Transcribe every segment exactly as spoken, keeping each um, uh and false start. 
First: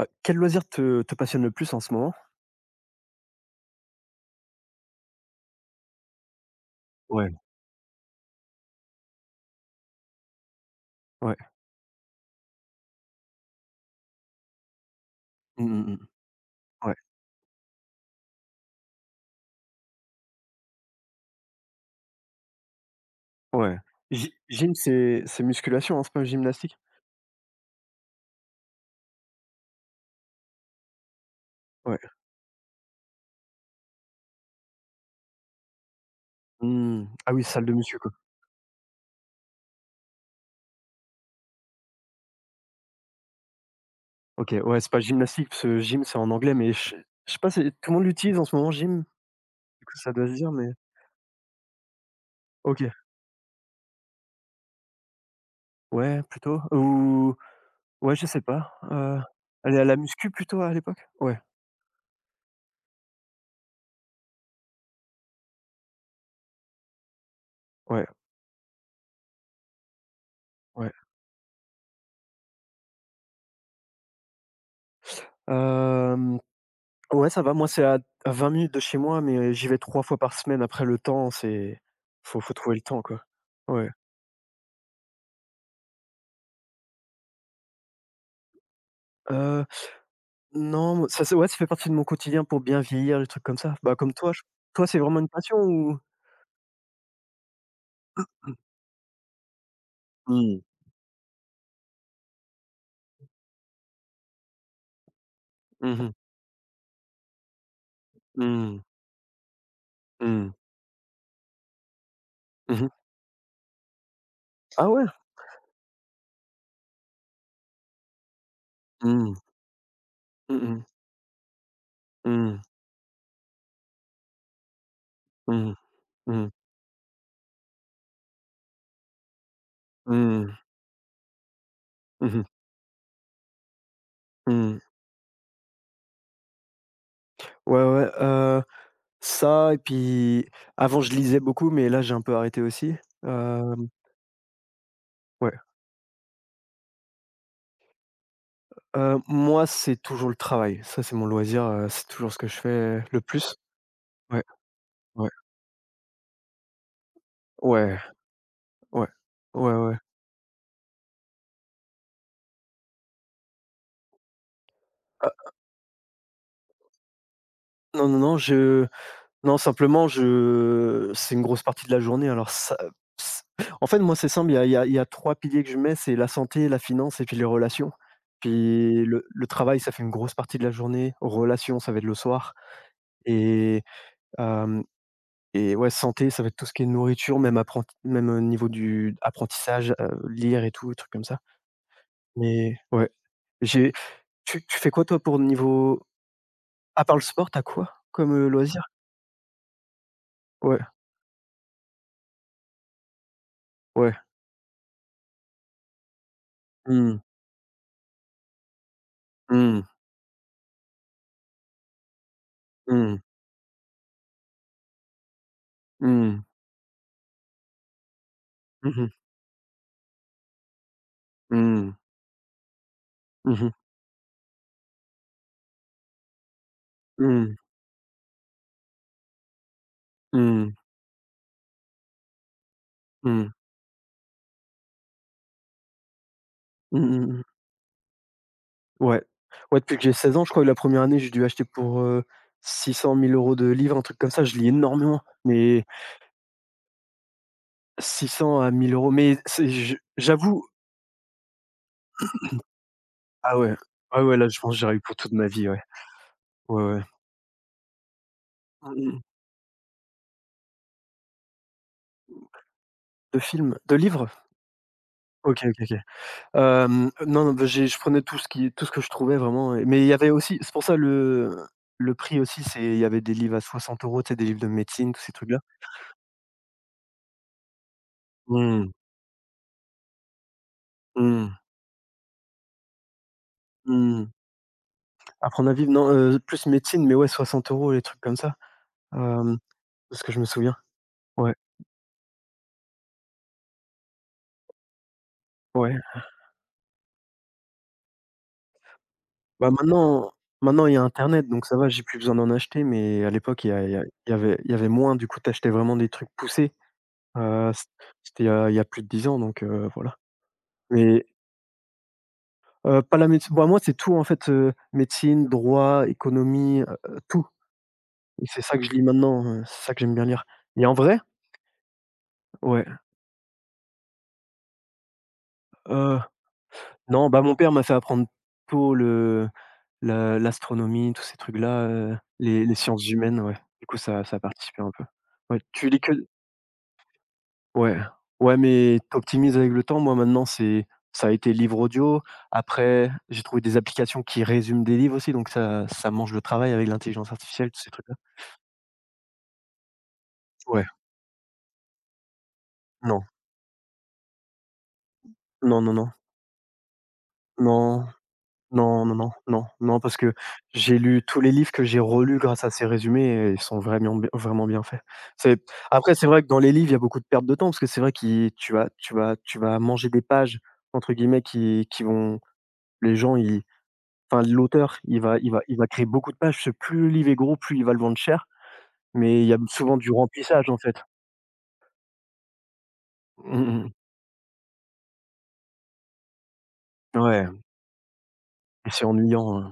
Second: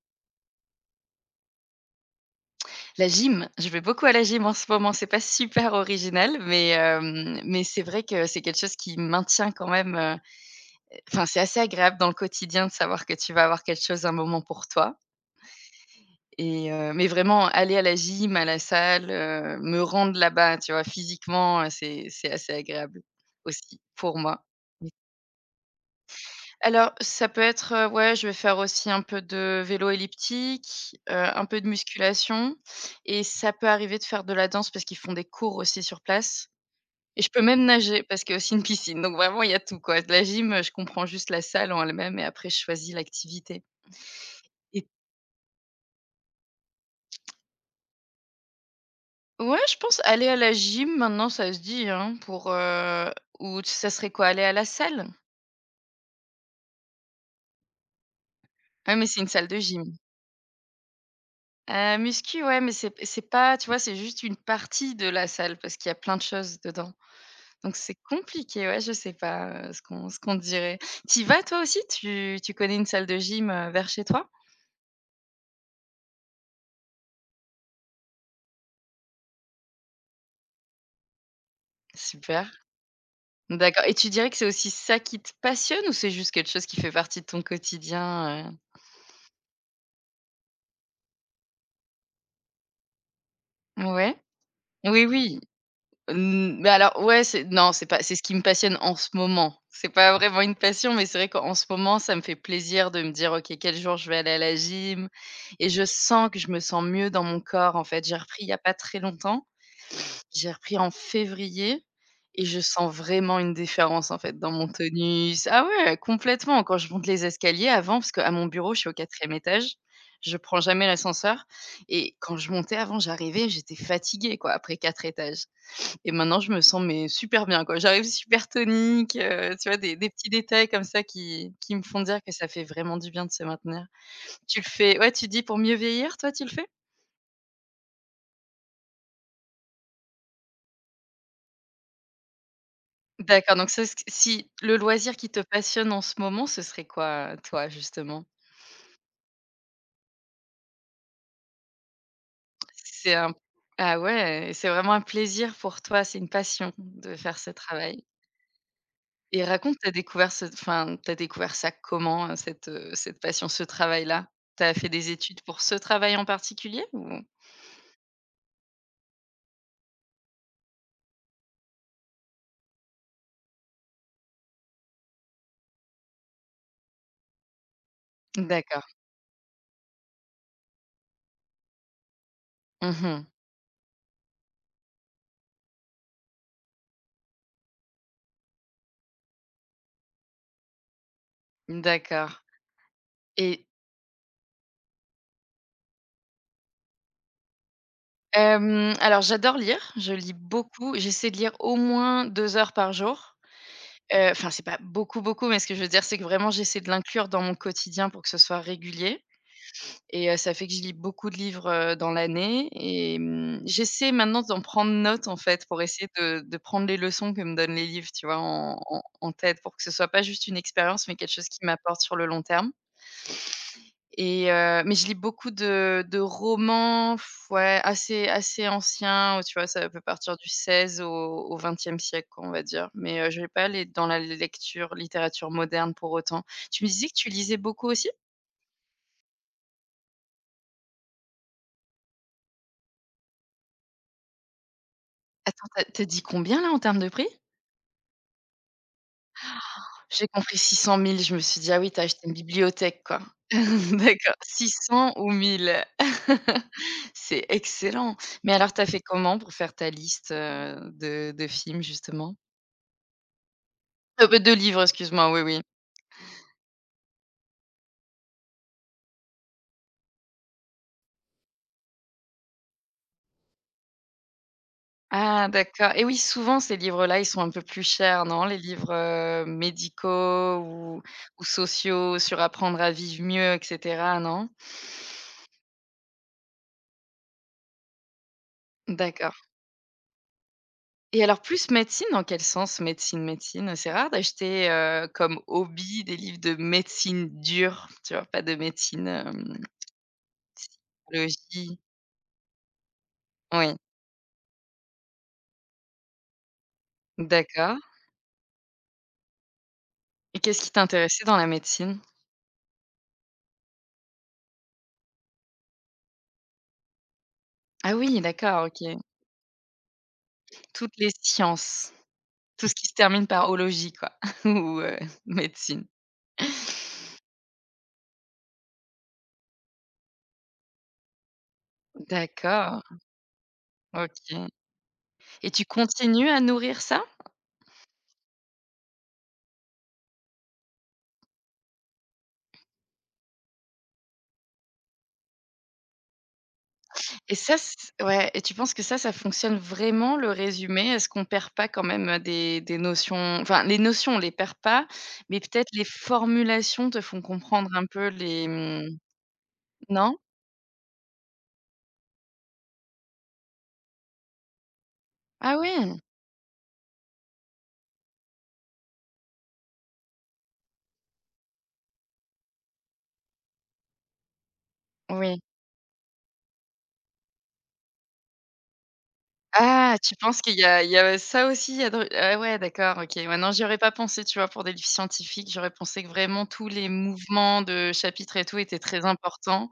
Heu, quel loisir te te passionne le plus en ce moment? La gym, je vais beaucoup à la gym en ce moment. C'est pas super original, mais Ouais. hem, mais c'est vrai que c'est quelque chose qui maintient quand même, heu, enfin, Ouais. c'est assez agréable dans le quotidien de savoir que tu vas avoir quelque chose, un moment pour toi Mmh mh, mmh. et heu, Ouais, mais vraiment aller à la gym, à la salle, heu, me rendre là-bas, tu vois? Physiquement, heu, c'est c'est assez agréable ouais. aussi pour Gy moi. gym, c'est c'est musculation, hein, c'est pas gymnastique? Alors, ça peut être, heu, ouais, je vais faire aussi un peu de vélo elliptique, heu, un peu de Ouais. musculation et ça peut arriver de faire de la danse parce qu'ils font des cours aussi sur place Mmh. et je Ah peux oui, salle même de muscu, nager quoi. parce qu'il y a aussi une piscine. Donc vraiment, il y a tout, quoi. De la gym, heu, je comprends juste la salle en elle-même et après je choisis l'activité OK, ouais, et c'est pas gymnastique parce que gym, c'est en anglais, mais je je sais pas, c'est tout le monde l'utilise en ce moment, gym? ouais, je Du coup, pense ça aller doit se à dire, la mais gym, maintenant ça se dit, hein, pour, OK. heu, ou ça serait quoi? Aller à la salle? Ouais, plutôt ou ouais, je sais pas, Ah mais heu, c'est une salle de aller gym. à la muscu plutôt à l'époque? Ouais, Heu, muscu, ouais, mais c'est c'est pas tu vois, c'est juste une partie de la salle parce qu'il y a plein de choses dedans. Donc c'est ouais, compliqué, ouais, je sais pas, heu, ce qu'on ce qu'on dirait. ouais. Tu vas toi aussi? Tu tu connais une salle de gym, heu, vers chez toi? Hem Ouais, ça va. Moi, c'est à à vingt minutes de chez moi, mais j'y vais trois fois par semaine. Après, le temps, c'est faut Super, faut trouver le temps, quoi. d'accord Ouais. et tu dirais que c'est aussi ça qui te passionne ou c'est juste quelque chose qui fait partie de ton quotidien, heu? Heu, non, moi, ça, c'est ouais, ça fait partie de mon quotidien pour bien vieillir, les trucs comme ça. Bah, comme Ouais. toi, je toi, c'est Oui, vraiment une oui, passion ou? mmh, mais alors ouais, c'est non, c'est pas c'est ce qui me passionne en ce moment. C'est pas vraiment une Mmh. passion, mais c'est vrai qu'en ce moment, ça me fait plaisir de me dire: «OK, quel jour je vais aller à la gym?» et je Mmh mh. sens que je me sens mieux dans mon corps, en fait. J'ai repris il y a pas Mmh. très longtemps. J'ai Mmh. repris en février et je Mmh. sens vraiment une différence, en fait, dans mon Ah ouais? tonus. Ah ouais, complètement. Quand je monte les escaliers avant, parce qu'à mon bureau, je suis au quatrième Mmh. étage, je prends Mmh mh. jamais l'ascenseur et quand je Mmh. montais avant, j'arrivais, j'étais fatiguée, quoi, après quatre étages Mmh. et maintenant Mmh. je me sens, mais super bien, quoi. J'arrive super tonique, heu, tu vois? Des des petits Mmh. détails comme ça qui qui me font dire que Mmh. ça fait vraiment du bien de se maintenir. Tu le Mmh. fais, ouais, tu dis pour mieux vieillir, toi, tu le fais? Ouais, ouais, heu, ça et puis avant, je lisais beaucoup, mais là, j'ai un peu arrêté aussi. D'accord, donc ce Hem, c si le loisir qui te ouais. passionne en ce moment, ce serait quoi, heu, toi, justement? Heu, moi, c'est toujours le travail. Ça, c'est mon loisir, heu, c'est toujours ce que je fais C'est le un plus. Ah Ouais, ouais, c'est vraiment un ouais, plaisir pour toi, c'est une passion de faire ce ouais, travail ouais, et ouais, raconte, tu as ouais. découvert ce enfin, tu as découvert ça comment, heu, cette, heu, cette passion, ce travail-là? T'as fait des études Ah, pour ce travail en particulier ou? non, non, non, je non, simplement, je c'est une grosse partie de la journée, alors ça ps en fait, moi, c'est simple, il y a il y a il y a trois piliers que je mets, c'est la santé, la finance et puis les relations. D'accord. Puis le le travail, ça fait une grosse partie de la journée, relations, ça va être le soir Mmh. et hem et ouais, santé, ça va être tout ce qui est nourriture, même apprenti même au niveau du apprentissage, heu, lire et tout, trucs comme ça. D'accord Mais ouais, et j'ai tu tu fais quoi toi pour niveau, à part le sport, tu quoi comme, heu, loisir? hem, alors j'adore lire, je lis Ouais, beaucoup, j'essaie de lire au moins deux heures par jour. ouais. Heu, enfin, c'est pas beaucoup, beaucoup, mais ce que je veux dire, c'est que vraiment j'essaie de Mmh. l'inclure dans mon quotidien pour que ce soit régulier Mmh. et heu, ça fait que je lis beaucoup de livres, heu, dans l'année Mmh. et mmh, j'essaie maintenant d'en prendre note, en fait, pour essayer de Mmh. de prendre les leçons que me donnent les livres, tu vois, en Mmh en mh. en tête pour que ce soit pas juste une expérience, mais quelque chose qui Mmh. m'apporte sur le long terme Mmh mh. et heu, mais je lis beaucoup de de romans f Mmh. ouais, assez assez anciens, où tu vois? Ça peut partir du Mmh. seizième au au vingtième siècle, quoi, on va dire. Mais, heu, je vais Mmh. pas aller dans la lecture littérature moderne pour autant. Tu me disais que tu Mmh. lisais beaucoup aussi? Ouais. Ouais, depuis que j'ai seize ans, je crois que la première année, j'ai dû acheter pour, euh, six 600 mille euros de livres, un truc comme ça. Je lis énormément, mais Attends, t'as as dit combien là en termes de prix? six cents à mille euros. Mais c'est, je J'ai compris j'avoue, six cent mille. Je me suis dit: «Ah oui, t'as acheté une bibliothèque, quoi». ah ouais. Ah D'accord, ouais, là, je six pense que j'aurais eu cents pour ou toute ma vie, mille, ouais. Ouais, ouais. C'est excellent. Mais alors t'as Mmh fait mh. comment pour faire ta liste, heu, de de films justement? De films? De Ah livres? bah, deux livres, excuse-moi, oui, OK, oui. OK, OK. Hem, non, non, bah, j'ai je prenais tout ce qui tout ce que je trouvais vraiment, et mais il y avait aussi c'est pour ça le le prix aussi, c'est il y avait des livres à soixante euros. Tu sais, des livres de médecine, tous ces Ah trucs-là. d'accord et oui, souvent ces livres-là, ils sont un peu plus chers, non? Les Mmh, livres, heu, médicaux ou ou mmh, sociaux sur apprendre à vivre mieux et cetera, mmh. non? Apprendre à vivre, non, heu, plus médecine, mais ouais, soixante euros les trucs comme ça, D'accord hem, de ce que je me souviens. et alors Ouais, plus médecine, dans quel sens médecine, médecine? C'est rare d'acheter, heu, comme ouais. hobby des livres de médecine dure, tu vois? Pas de médecine, hem, Bah, maintenant maintenant il y a internet, donc ça psychologie. va, j'ai plus besoin d'en acheter, mais à l'époque, il y Oui, a il y a il y avait il y avait moins, du coup, tu achetais vraiment des trucs poussés. Heu, d'accord c c'était il y a il y a plus de dix ans, donc heu, voilà. et qu'est-ce qui Mais t'intéressait dans la médecine? Heu, pas la médecine, bah, moi, c'est tout, en fait, heu, médecine, droit, économie, heu, tout. Ah oui, Et c'est d'accord, ça OK. que je lis maintenant, heu, c'est ça que j'aime bien lire. Et Toutes en les vrai, sciences. Tout ce ouais, qui se termine par ologie quoi ou, heu, médecine. heu, non, bah, mon père m'a fait apprendre tôt le la l'astronomie, tous ces trucs-là, heu, les les D'accord, sciences humaines, ouais. Du coup, ça OK ça a participé un peu. et Ouais, tu tu lis que continues à nourrir ça? ouais, ouais, mais tu optimises avec le temps. Moi, maintenant, c'est ça a été livre audio. Après, j'ai trouvé des applications qui résument des livres aussi, donc ça ça mange le travail avec l'intelligence Et ça artificielle, c tous ces trucs-là. Ouais, et tu penses que ça, ça fonctionne vraiment le Ouais, résumé? Est-ce qu'on perd pas quand même, des des notions non. enfin les notions on les perd pas, mais peut-être Non, les non, non. formulations te font comprendre un Non, peu les, mmh non, non, non, non, non, non? parce que j'ai lu tous les livres que j'ai relus grâce à ces résumés et ils sont vraiment bien vraiment bien faits. Ah C'est oui, après c'est vrai que dans les livres, il y a beaucoup de pertes de temps, parce que c'est vrai que tu vas tu vas tu vas «manger» des pages entre guillemets qui qui vont les gens ils enfin l'auteur, il va oui. il va il va créer beaucoup de pages, parce que plus le livre est gros, plus il va le vendre cher, mais il y a souvent Ah, du tu penses qu'il y remplissage en a il fait. y a ça aussi? Il y a dans Ah ouais, d'accord, OK. Ouais, non, j'y Mmh aurais mh. pas pensé, tu vois, pour des livres scientifiques. J'aurais pensé que vraiment tous les Ouais. mouvements de chapitres et tout étaient Et c'est très ennuyant, heu, importants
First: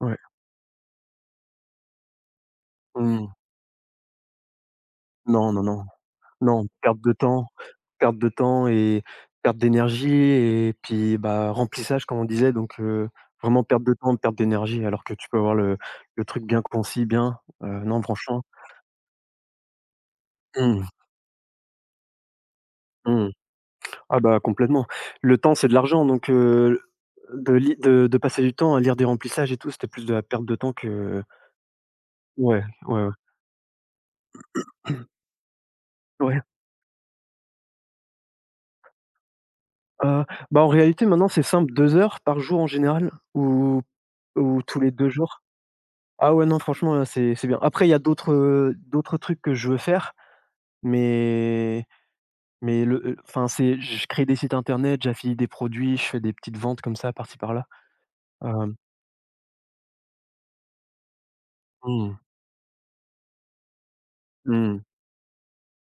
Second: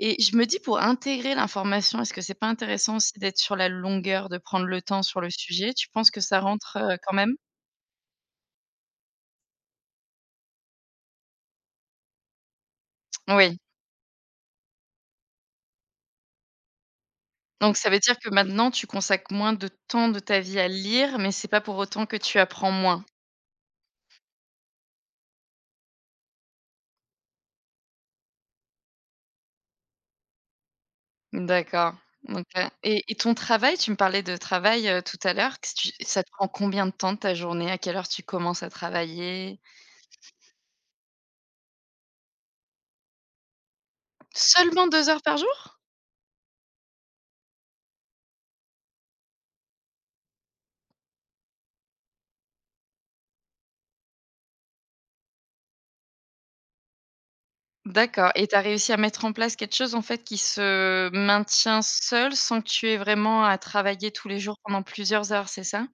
ouais. je me dis pour intégrer l'information, est-ce que c'est pas intéressant aussi Mmh. d'être sur la longueur, de prendre le temps sur le Non, non, sujet? non. Tu penses que ça Non, rentre, heu, perte de quand même? temps, perte de temps et perte d'énergie. Et puis, bah, remplissage comme on disait, donc heu, Oui, vraiment perte de temps, perte d'énergie, alors que tu peux avoir le le truc bien concis, bien, heu, donc ça veut non dire que franchement. maintenant tu consacres moins de temps de ta vie à Mmh, lire, mais c'est pas pour autant que tu apprends moins. mmh. Ah bah, complètement. Le temps, c'est de l'argent, donc heu, de li de de passer du temps à lire des remplissages et tout, c'était plus de la perte de temps que D'accord, OK ouais, et ouais, ouais. et ton travail, tu me parlais de travail, heu, tout à l'heure. Qu'est-ce que tu ça te Ouais, prend combien de temps de ta journée? À quelle heure tu commences à travailler? heu, bah, en réalité maintenant c'est simple, deux heures par jour en général, ou ou tous Seulement les deux deux heures par jours. jour? Ah ouais, non, franchement, heu, c'est c'est bien. Après, il y a d'autres, heu, d'autres trucs que je veux faire, mais mais le, heu, enfin, c'est je crée des sites internet, j'affilie des produits, je fais des petites ventes comme ça, par-ci par-là. D'accord et tu as Hem, réussi à mettre en place quelque chose, en fait, qui se maintient mmh, seul, sans que tu aies vraiment à travailler tous les jours mmh, pendant plusieurs heures, c'est ça?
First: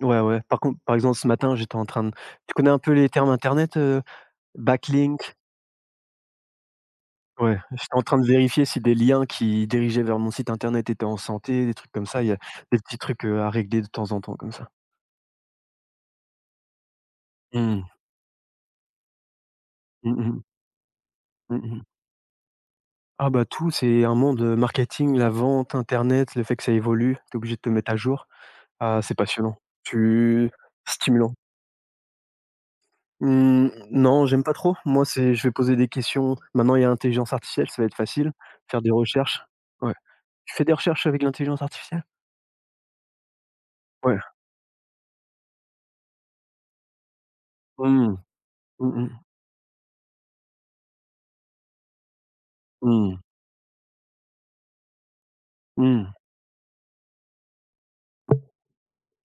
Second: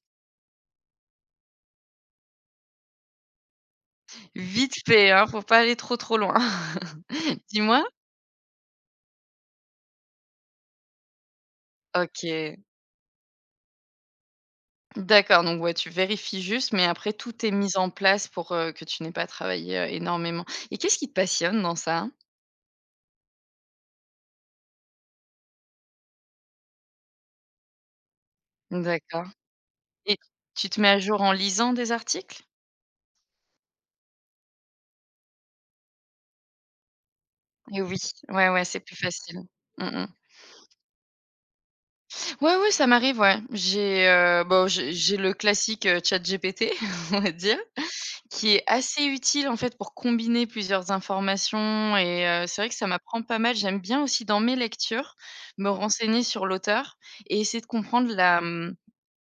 ouais, ouais. Par contre, par exemple, ce matin, j'étais en train de tu connais un peu les termes internet, heu, Vite fait, hein, backlink? faut pas aller trop, trop loin. Ouais, Dis-moi? j'étais en train de vérifier si des liens qui dirigeaient vers mon site internet étaient en santé, des trucs comme ça. Il y a OK, des petits trucs, heu, à régler de temps en temps comme ça. d'accord, donc ouais, tu vérifies juste, mais après tout est mis Mmh. en place pour, heu, que tu n'aies pas à travailler, Mmh mh. énormément et qu'est-ce qui te passionne Mmh dans mh. ça? Ah bah tout, c'est un monde, heu, marketing, la vente, internet, le fait que ça évolue, t'es obligé de te mettre à jour. Ah, c'est D'accord passionnant. et Tu tu te mets à jour en stimulant. lisant des articles? Mmh, non, j'aime pas trop. Moi, c'est je vais poser des questions. Maintenant, il y a intelligence artificielle, ça Et va être oui, facile. ouais, ouais, c'est Faire des plus facile. recherches. Mmh Ouais. mh. Tu fais des recherches avec l'intelligence artificielle? Ouais, ouais, ça m'arrive, ouais. J'ai, Ouais. heu, bon, j'ai j'ai le classique, heu, ChatGPT, on va dire, Hmm qui est hmm assez hmm utile, en fait, pour combiner plusieurs informations et heu, c'est vrai que ça hmm m'apprend pas mal. J'aime bien aussi, dans mes lectures, me hmm. renseigner sur l'auteur et essayer de comprendre la, mmh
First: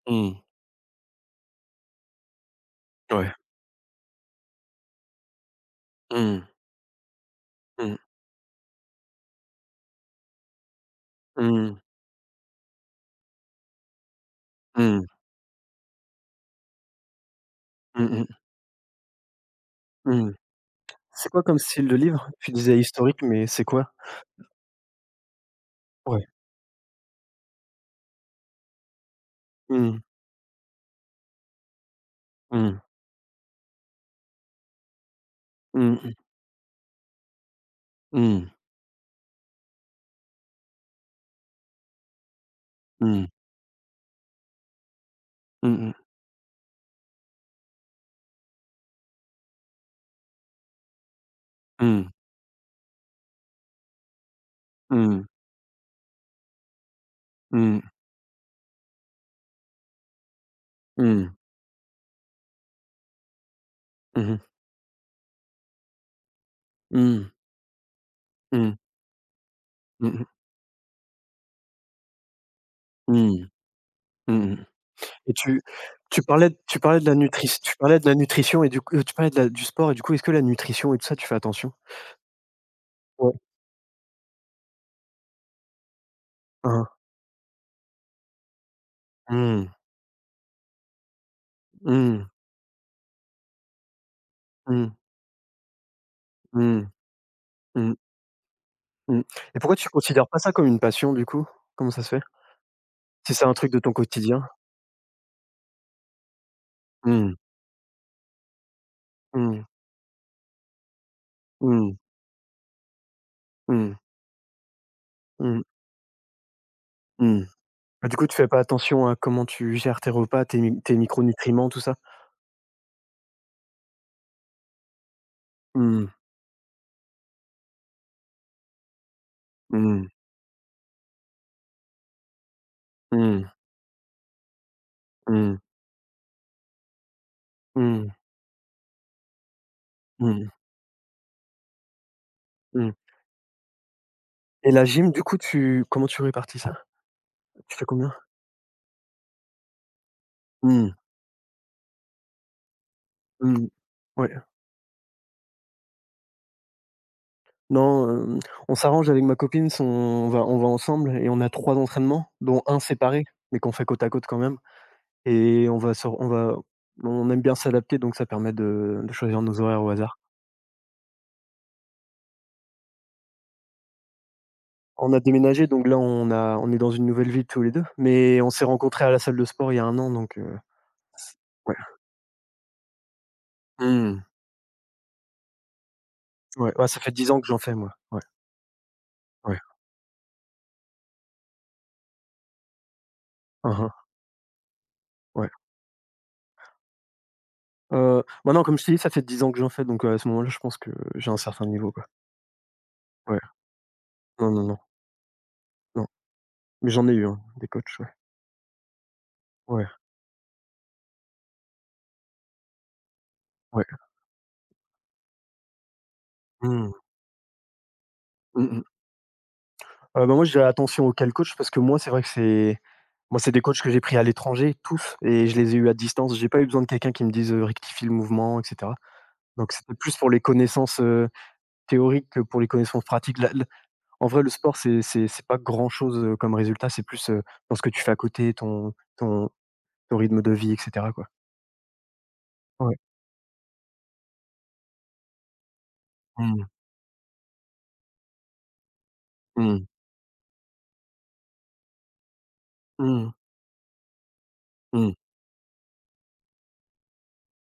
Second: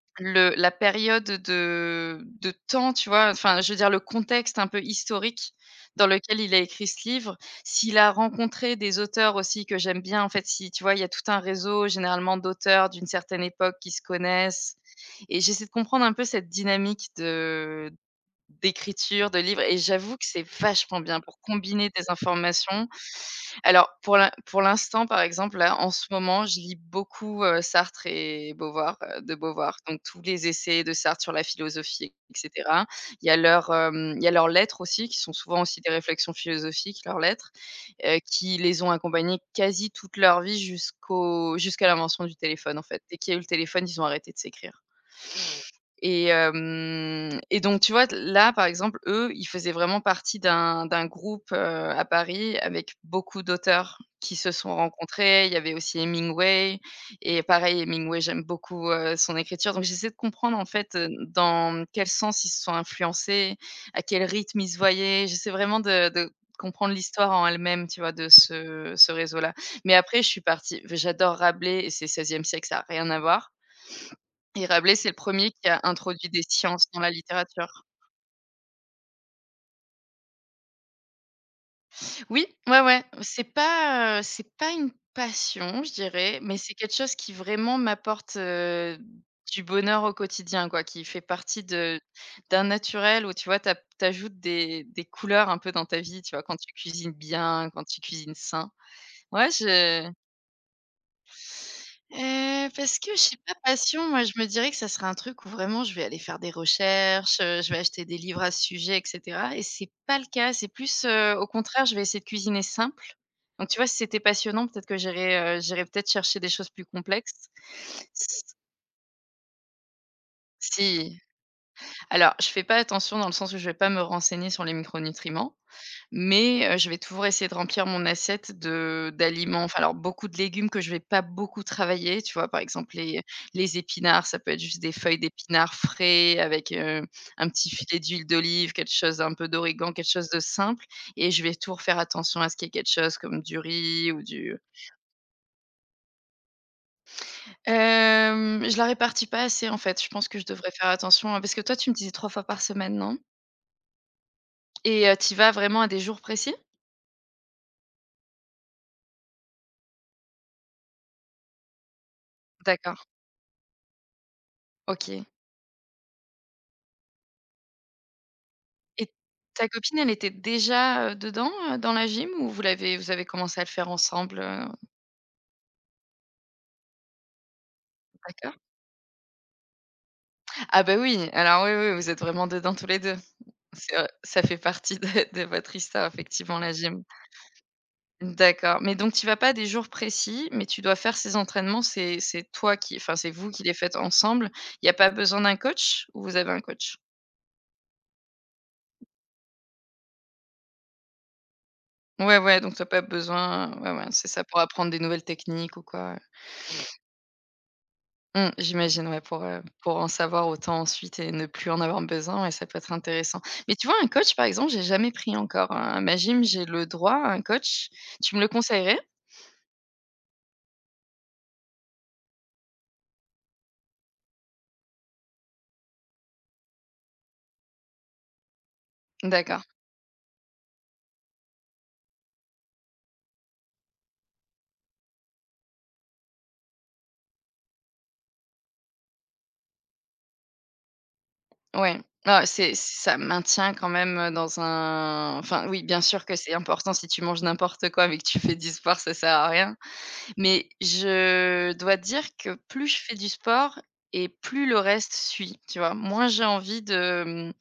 Mmh. Le la période de de temps, tu vois? Ouais. Enfin, je veux dire le contexte un peu historique dans lequel Hmm il a écrit ce livre. hmm S'il a rencontré des auteurs aussi que j'aime bien, en fait, si tu vois, il y a tout un hmm réseau généralement d'auteurs d'une certaine époque qui se connaissent hmm et j'essaie de comprendre un peu cette dynamique de hmm hmm. d'écriture, de livres et j'avoue que Mmh. c'est vachement bien C'est pour quoi comme style combiner de des livre? Tu disais informations. historique, mais c'est Alors quoi? pour l'in pour l'instant, par exemple, là, en ce Ouais. moment, je lis beaucoup, heu, Sartre et Beauvoir, heu, de Beauvoir, Hmm donc tous les essais de Sartre sur la philosophie et hmm cetera. Il y a leurs, hem, il y a leurs lettres aussi qui sont souvent aussi des hmm hmm. réflexions philosophiques, leurs lettres, heu, Mmh. qui les ont accompagnés quasi toute leur vie jusqu'au jusqu'à l'invention du téléphone, en fait. Dès Mm. qu'il y a eu le téléphone, ils ont arrêté de s'écrire. Mm, Et hem et donc tu vois, là, par exemple, eux, ils faisaient vraiment partie d'un d'un groupe, heu, à mm, Paris avec beaucoup d'auteurs qui se sont mm, rencontrés. Il y avait aussi Hemingway et mm, pareil, Hemingway, j'aime beaucoup, heu, son écriture. Donc j'essaie de comprendre, en fait, heu, mm, dans quel sens ils se sont influencés, à quel mhm, rythme ils se voyaient. J'essaie vraiment de de comprendre mm, mm, l'histoire en elle-même, tu vois, de mhm, mm, ce ce réseau-là. Mais après je mmh. suis partie j'adore Rabelais et c'est seizième siècle, ça a rien à Mmh. voir. Mmh. Et Rabelais, c'est le Et premier tu qui a tu introduit des parlais de- tu sciences dans parlais de la la nutris tu littérature. parlais de la nutrition et du coup, tu parlais de la du sport et du coup, est-ce que la nutrition et tout ça, tu fais attention? Oui, ouais, ouais, Ouais. c'est pas, heu, c'est pas une passion, je dirais, mais c'est Hein. quelque chose qui vraiment m'apporte, heu, du Mmh. bonheur au quotidien, quoi, qui fait partie de Mmh. d'un naturel où, tu vois, tu ap des Mmh. des couleurs un peu dans ta vie, tu vois, quand tu Mmh. cuisines bien, quand Mmh. tu cuisines sain. Mmh. Ouais, Et pourquoi tu je considères pas ça comme une passion du coup? Comment ça se fait? Heu, parce que je Si sais c'est un pas, truc de ton passion, moi, je me quotidien? dirais que ça serait un truc où vraiment je vais aller faire des Mmh. recherches, heu, je vais acheter des livres à ce sujet et cetera Mmh. et c'est pas le cas. C'est plus, heu, au contraire, Mmh. je vais essayer de cuisiner simple. Donc tu vois, Mmh. si c'était passionnant, peut-être que j'irais, heu, Mmh. j'irais peut-être chercher des choses plus Mmh. complexes. Bah, du coup, tu S fais pas attention à comment tu gères tes repas, tes mi tes si, micronutriments, tout ça? alors je fais pas attention dans le sens où je vais pas me renseigner sur les micronutriments. Mmh. Mais heu, je vais toujours essayer de remplir mon assiette de d'aliments enfin, alors Mmh. beaucoup de légumes que je vais pas beaucoup travailler, tu vois? Par exemple, les Mmh. les épinards, ça peut être juste des feuilles Mmh. d'épinards frais avec, heu, un petit filet Mmh. d'huile d'olive, quelque chose un peu d'origan, quelque chose de Mmh. simple et je vais toujours faire attention à ce qu'il y ait quelque Mmh. chose comme du riz ou du. Et la gym du coup, tu comment tu répartis ça? Tu fais combien? Hem, je la répartis pas assez en fait. Je pense que je devrais Mmh. faire attention, hein, parce que toi, tu me disais trois fois par semaine, non? Mmh. Ouais. Et tu vas vraiment à des jours précis? Non, hem, on s'arrange avec ma copine, son on va on va ensemble et on a trois entraînements, dont un D'accord. séparé, mais qu'on fait côte à côte quand même OK. et on va se on va on aime bien s'adapter donc ça permet de Et de choisir nos ta horaires au copine, elle hasard. était déjà, heu, dedans, heu, dans la gym ou vous l'avez vous avez commencé à le faire ensemble, heu? On a déménagé donc là on a on est dans une nouvelle ville tous les deux. Mais on D'accord. s'est rencontrés à la salle de sport il y a un an donc, heu, Ah bah, oui, c alors oui, ouais. oui, oui, vous êtes vraiment dedans tous les deux. C'est vrai, Mmh. ça fait partie de de votre histoire effectivement Ouais, la ouais, ça gym. fait dix ans que j'en fais moi. Ouais, D'accord, mais donc tu vas pas à ouais. des jours précis, mais tu dois faire ces entraînements, c'est c'est toi qui enfin, c'est vous qui les Hein, hein, faites ensemble? Il n'y a pas besoin ouais. d'un coach ou vous avez un coach? Heu, maintenant comme je t'ai dit, ça fait dix ans que j'en fais donc heu, à ce moment-là, je pense que j'ai un certain niveau, quoi. Ouais, ouais, donc t'as pas Ouais. besoin ouais, ouais, c'est ça, Non, pour non, non, apprendre des nouvelles techniques ou non, quoi, ouais. mais j'en ai eu, hein, des coachs, ouais. Mmh, j'imagine, ouais, pour, heu, Ouais, pour en savoir autant ensuite et ne plus en avoir besoin, et ça peut être intéressant. Mais ouais. tu vois, un coach, par exemple, j'ai jamais pris encore, hein. À ma gym, j'ai le Mmh. droit à un coach. Tu me le Mmh mh. conseillerais? Heu, bah, moi, je dirais attention auxquels coach, parce que moi, c'est vrai que c'est moi, c'est des coachs que j'ai pris à l'étranger, tous, et je les ai eus à distance. J'ai pas eu besoin de quelqu'un qui me dise, heu: «Rectifie le mouvement» et cetera. D'accord, Donc c'était plus pour les connaissances, heu, théoriques que pour les connaissances pratiques. La la En vrai, le sport, c'est c'est c'est pas grand-chose, heu, comme résultat. C'est plus, heu, dans ce que tu fais à côté, ton ton ton rythme de vie et cetera, quoi. ouais. Ah, c'est Ouais. ça maintient quand même, dans un enfin, oui, bien sûr que c'est Mmh. important si tu manges n'importe quoi, mais que tu fais du sport, ça sert à rien. Mmh. Mais je dois dire que plus je fais du Mmh. sport et plus le Mmh. reste suit, tu vois? Moins j'ai envie de, mmh,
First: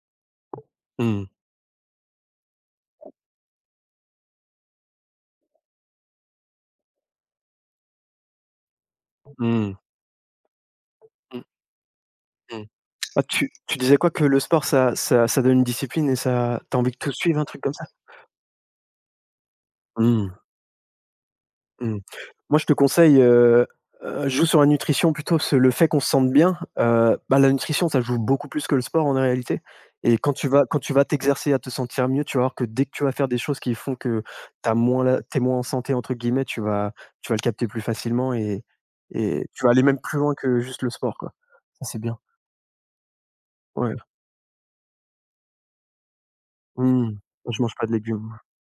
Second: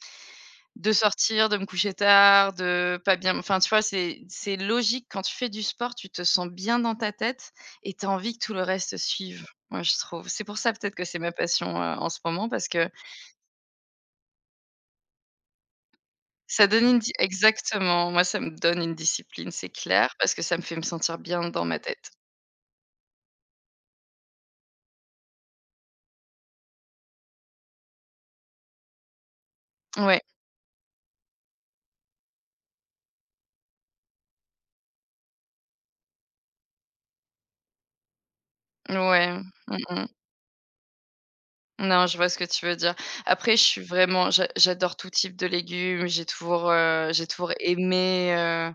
De Mmh. sortir, de me coucher tard, de pas bien enfin, tu vois, c'est c'est logique quand tu fais du sport, tu te sens bien dans ta tête et tu as envie que tout le reste suive, Mmh. moi, je trouve. C'est pour ça peut-être que c'est ma Mmh. passion, heu, en ce moment Mmh. parce que Ah, tu tu disais quoi? Que le sport ça ça ça donne une discipline et ça ça t'as donne envie de une tout di. suivre, un truc comme ça? Exactement, moi, ça me donne une discipline, c'est clair, Mmh. parce que ça me fait me sentir bien dans ma Mmh. tête. Moi, je te conseille, heu heu, joue sur la nutrition plutôt ce le fait qu'on se sente bien, heu, bah, la nutrition, ça joue beaucoup plus que le sport en réalité et Ouais, quand tu vas quand tu vas t'exercer à te sentir mieux, tu vas voir que dès que tu vas faire des choses qui font que tu moins la tu «moins en santé» entre guillemets, tu vas tu vas le capter plus facilement et ouais. et tu vas aller même Mmh. plus loin que juste le sport, quoi. Ça, c'est Non, je bien. vois ce que tu veux dire. Après, je suis Ouais. vraiment j'a j'adore tout type de légumes. J'ai toujours, Mmh. heu, j'ai toujours Je mange pas de aimé, légumes. heu,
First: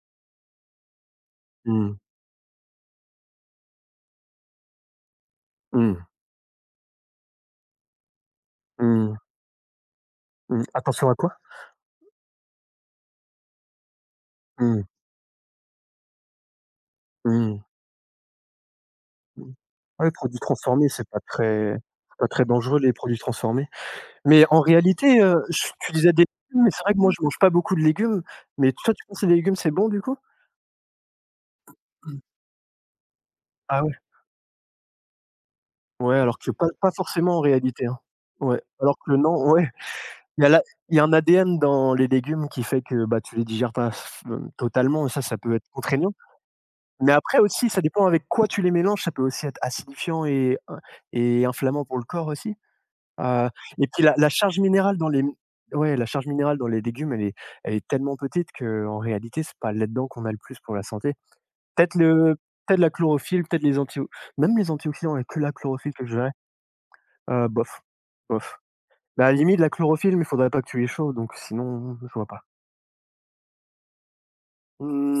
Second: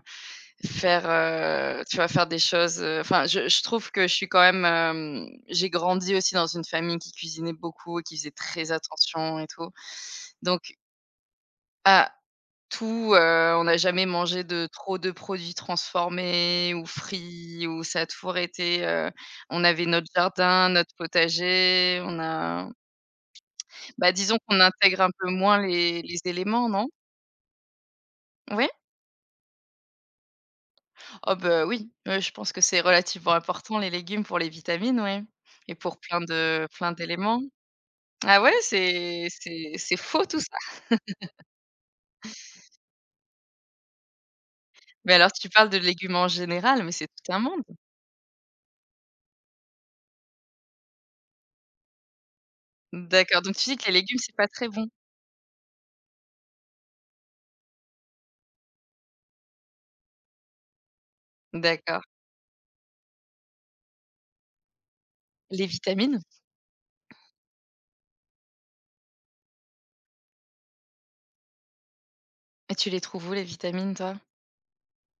faire, heu, Mmh. tu vois, faire des choses, heu, enfin, je je trouve que je suis quand même, hem, j'ai Mmh. grandi aussi dans une famille qui cuisinait beaucoup et qui faisait très Mmh. attention et tout. Donc Mmh. Attention à quoi? à tout, heu, on n'a jamais mangé de Mmh. trop de produits transformés ou Mmh. frits ou ça a toujours été, heu, on avait Ouais, notre les produits jardin, transformés, notre c'est pas très potager, c'est on pas très a. dangereux, les produits transformés. Bah, disons Mais en qu'on intègre un réalité, peu heu, j moins tu les disais les des légumes, éléments, mais c'est non? vrai que moi, je mange pas beaucoup de légumes, Oui. mais toi, tu penses que les légumes c'est bon du coup? Oh bah, oui, ouais, Mmh. je pense que c'est relativement important Ah les ouais? légumes pour les vitamines, ouais et pour Ouais, plein alors que pas de pas plein forcément en d'éléments. réalité, hein. Ah ouais, Ouais, alors que c'est non, ouais, c'est c'est faux tout il y a la ça? il y a un A D N dans les légumes qui fait que, bah, tu les digères pas f hem, totalement, et Mais ça, alors ça tu peut être parles de contraignant. légumes en général, mais c'est Mais tout après un monde. aussi, ça dépend avec quoi tu les mélanges, ça peut aussi être acidifiant et in et inflammant pour le corps aussi. D'accord, Heu donc tu dis que et les puis la légumes, la c'est pas charge très bon? minérale dans les ouais, la charge minérale dans les légumes, elle est elle est tellement petite que en réalité, c'est pas là-dedans qu'on a le plus pour la santé. Peut-être D'accord. le peut-être la chlorophylle, peut-être les anti même les antioxydants, il que la Les chlorophylle que je vitamines? verrais, heu, bof, bof. Bah, à la limite la chlorophylle, mais il faudrait pas que tu les chauffes, donc sinon je vois pas. Et tu les trouves où les vitamines toi? Mmh.